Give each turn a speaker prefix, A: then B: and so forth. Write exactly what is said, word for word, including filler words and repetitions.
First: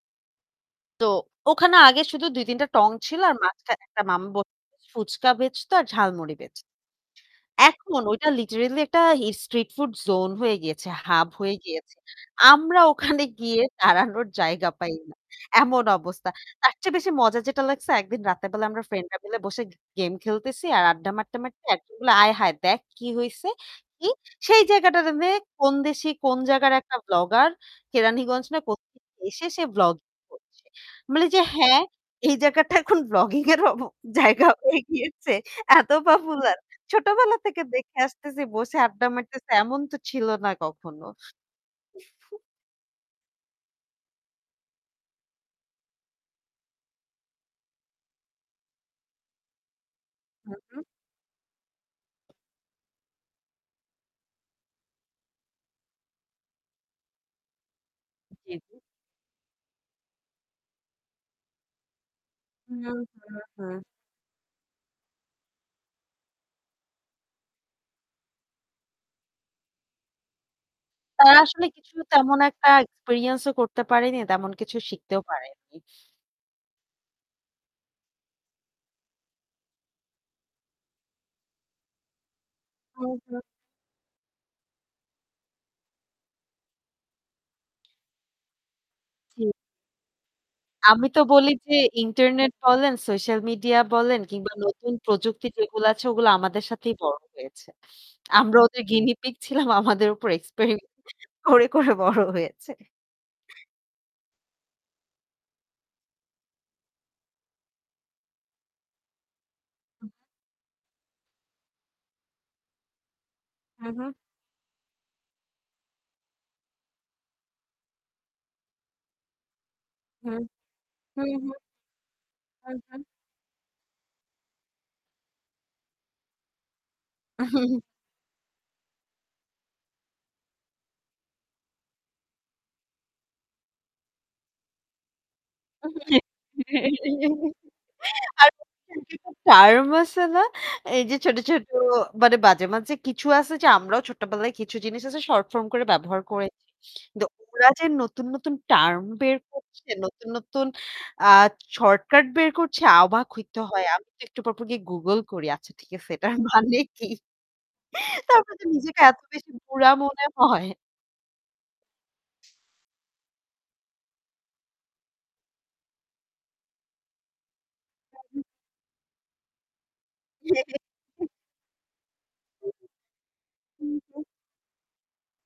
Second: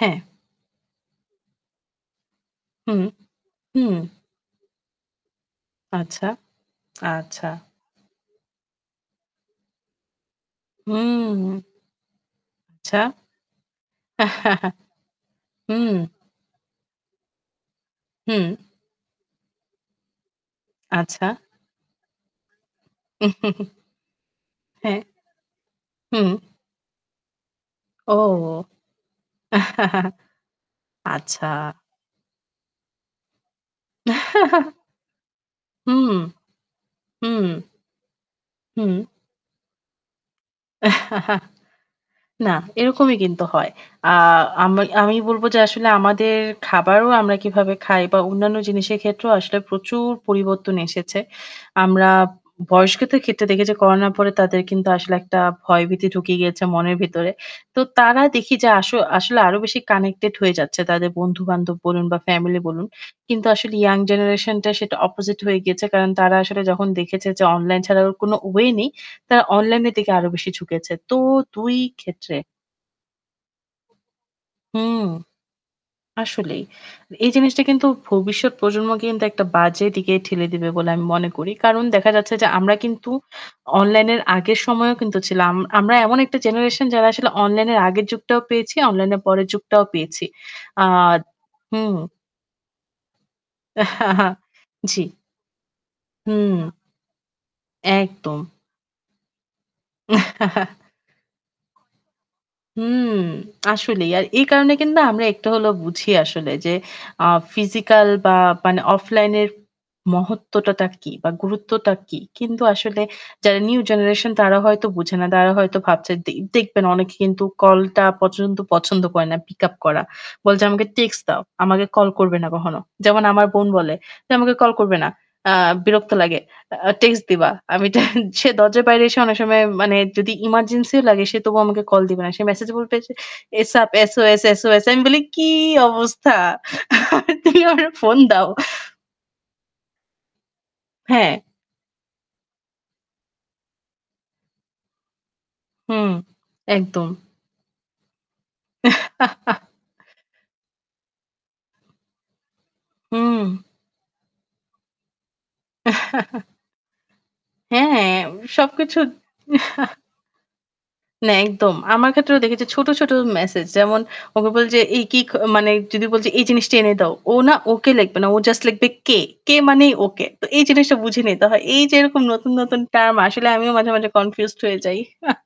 A: হ্যাঁ।
B: তো ওখানে আগে শুধু দুই-তিনটা টং
A: হুম,
B: ছিল আর মাঝখানে
A: হুম।
B: একটা মাম ব ফুচকা বেঁচতো আর
A: আচ্ছা,
B: ঝালমুড়ি বেঁচ
A: আচ্ছা।
B: এখন ঐটা লিটারেলি একটা স্ট্রিট ফুড জোন হয়ে গিয়েছে, হাব হয়ে
A: হুম।
B: গিয়েছে। আমরা
A: আচ্ছা।
B: ওখানে গিয়ে দাঁড়ানোর জায়গা পাই না। এমন
A: হুম।
B: অবস্থা। তারচেয়ে বেশি মজা যেটা লাগছে একদিন
A: হুম।
B: রাতের বেলা আমরা ফ্রেন্ডরা মিলে বসে গেম খেলতেছি আর আড্ডা
A: আচ্ছা।
B: মারতে, মারতে একজন বললো "আয় হায়! দেখ কি হইছে? কি?" সেই
A: হ্যাঁ,
B: জায়গাটারেরে কোন দেশি
A: হুম।
B: কোন জায়গার একটা ব্লগার। কেরানীগঞ্জ না
A: ওহ!
B: কোথেকে এসে, সে ব্লগিং করছে। বলি যে
A: আচ্ছা।
B: "হ্যাঁ? এই জায়গাটা এখন ব্লগিং এরও ব জায়গা হয়ে গিয়েছে! এত
A: হুম,
B: পপুলার! ছোটবেলা
A: হুম।
B: থেকে দেখে আসতেছি, বসে
A: হুম।
B: আড্ডা মারতেছি। এমন তো ছিল না কখনো।"
A: না এরকমি কিন্তু হয়। আ আমি আমি বলব যে আসলে আমাদের খাবারও আমরা কিভাবে খাই বা অন্যান্য জিনিসের ক্ষেত্রেও আসলে প্রচুর
B: হু,
A: পরিবর্তন
B: হু।
A: এসেছে। আমরা বয়স্কদের ক্ষেত্রে দেখি যে করোনার পরে তাদের কিন্তু আসলে একটা ভয়ভীতি ঢুকিয়ে গিয়েছে মনের ভিতরে। তো তারা
B: জি,
A: দেখি যে
B: জি।
A: আস আসলে আরো বেশি কানেক্টেড হয়ে যাচ্ছে। তাদের বন্ধু-বান্ধব বলুন বা ফ্যামিলি
B: হুম,
A: বলুন।
B: হুম,
A: কিন্তু আসলে
B: হুম।
A: ইয়াং জেনারেশনটা সেটা opposite হয়ে গিয়েছে। কারণ তারা আসলে যখন দেখেছে যে অনলাইন ছাড়া ওর কোন ওয়ে নে, ই তারা অনলাইনের দিকে আরও বেশি ঝুঁকেছে। তো
B: তারা আসলে
A: দুই
B: কিছু
A: ক্ষেত্রে
B: তেমন একটা experience ও করতে পারেনি। তেমন কিছু
A: হুম
B: শিখতেও পারেনি।
A: আসলেই। এই জিনিসটা কিন্তু ভবিষ্যৎ প্রজন্মকে কিন্তু একটা বাজে দিকে ঠেলে দিবে বলে আমি মনে করি। কারণ দেখা যাচ্ছে যে আমরা
B: হু,
A: কিন্তু
B: হু।
A: অনলাইন এর আগের সময়েও কিন্তু ছিলাম। আম আমরা এমন একটা জেনারেশন যারা আসলে অনলাইনের আগের যুগটাও পেয়েছি, অনলাইনে পরের
B: হুম।
A: যুগটাও পেয়েছি। আ
B: আমি তো বলি যে
A: হুম।
B: ইন্টারনেট বলেন, সোশ্যাল মিডিয়া বলেন কিংবা নতুন
A: জি।
B: প্রযুক্তি যেগুলো আছে ওগুলো
A: হুম।
B: আমাদের সাথেই বড় হয়েছে।
A: হুম। একদম।
B: আমরা ওদের গিনিপিগ ছিলাম আমাদের উপর এক্সপেরিমেন্ট করে, করে বড় হয়েছে।
A: হুম আসলেই। আর এই কারণে কিন্তু আমরা একটু হলেও বুঝি আসলে যে আ ফিজিক্যাল বা মানে অফলাইন এর মহত্বটাতা কী বা গুরুত্বটা কী? কিন্তু আসলে যারা নিউ
B: হুম, হুম।
A: জেনারেশন, তারা হয়তো বুঝে না। দারা হয়তো ভাবছে দে দেখবেন অনেকে কিন্তু কলটা পচন্দ পছন্দ করে না pick up করা।
B: হুম,
A: বলছে "আমাকে টেক্সট
B: হুম,
A: দাও।
B: হুম।
A: আমাকে কল করবে না
B: হু,
A: কখনো।"
B: হু।
A: যেমন আমার বোন বলে। যে "আমাকে কল করবে না। আ বিরক্ত লাগে। আ টেক্সট দিবা।" আমি টা সে দরজার বাইরে এসে অনেক সময় মানে যদি এমার্জেন্সিও লাগে সে তবুও আমাকে কল দিবে না। সে মেসেজ বলবে যে "a-sap, S-O-S, S-O-S" আমি বলি "কি অবস্থা? তুমি আমারে ফোন দাও।"
B: [unintelligible] টার্ম আছে না? এই যে ছোট,
A: হ্যাঁ।
B: ছোট মানে মাঝে, মাঝে কিছু আছে যে আমরাও ছোট্টবেলায় কিছু জিনিস আছে শর্ট ফর্ম করে
A: হুম,
B: ব্যবহার করেছি।
A: একদম।
B: কিন্তু ওরা যে নতুন, নতুন টার্ম বের করছে, নতুন, নতুন আ শর্টকার্ট বের করছে আওবাক
A: হুম।
B: হইতে হয়। আমি তো একটু পর, পর গিয়ে Google করি। আচ্ছা ঠিক আছে এটার মানে কি?
A: হ্যাঁ,
B: তারপর তো
A: সব
B: নিজেকে
A: কিছুর
B: এত বেশি বুড়া মনে হয়।
A: না একদম। আমার ক্ষেত্রেও দেখি যে ছোট, ছোট মেসেজ। যেমন ওকে বলি যে এ কি মানে যদি বলছি "এই জিনিসটা এনে দাও।" ও না ওকে লিখবে না। ও
B: [unintelligible]
A: জাস্ট লিখবে "কে" কে মানেই ওকে। তো এই জিনিসটা বুঝে
B: [unintelligible]
A: নিতে হয়। এই যে এরকম নতুন, নতুন
B: [unintelligible]
A: টার্ম আসলে আমিও
B: হু,
A: মাঝে, মাঝে
B: হু।
A: কনফিউজড হয়ে যাই।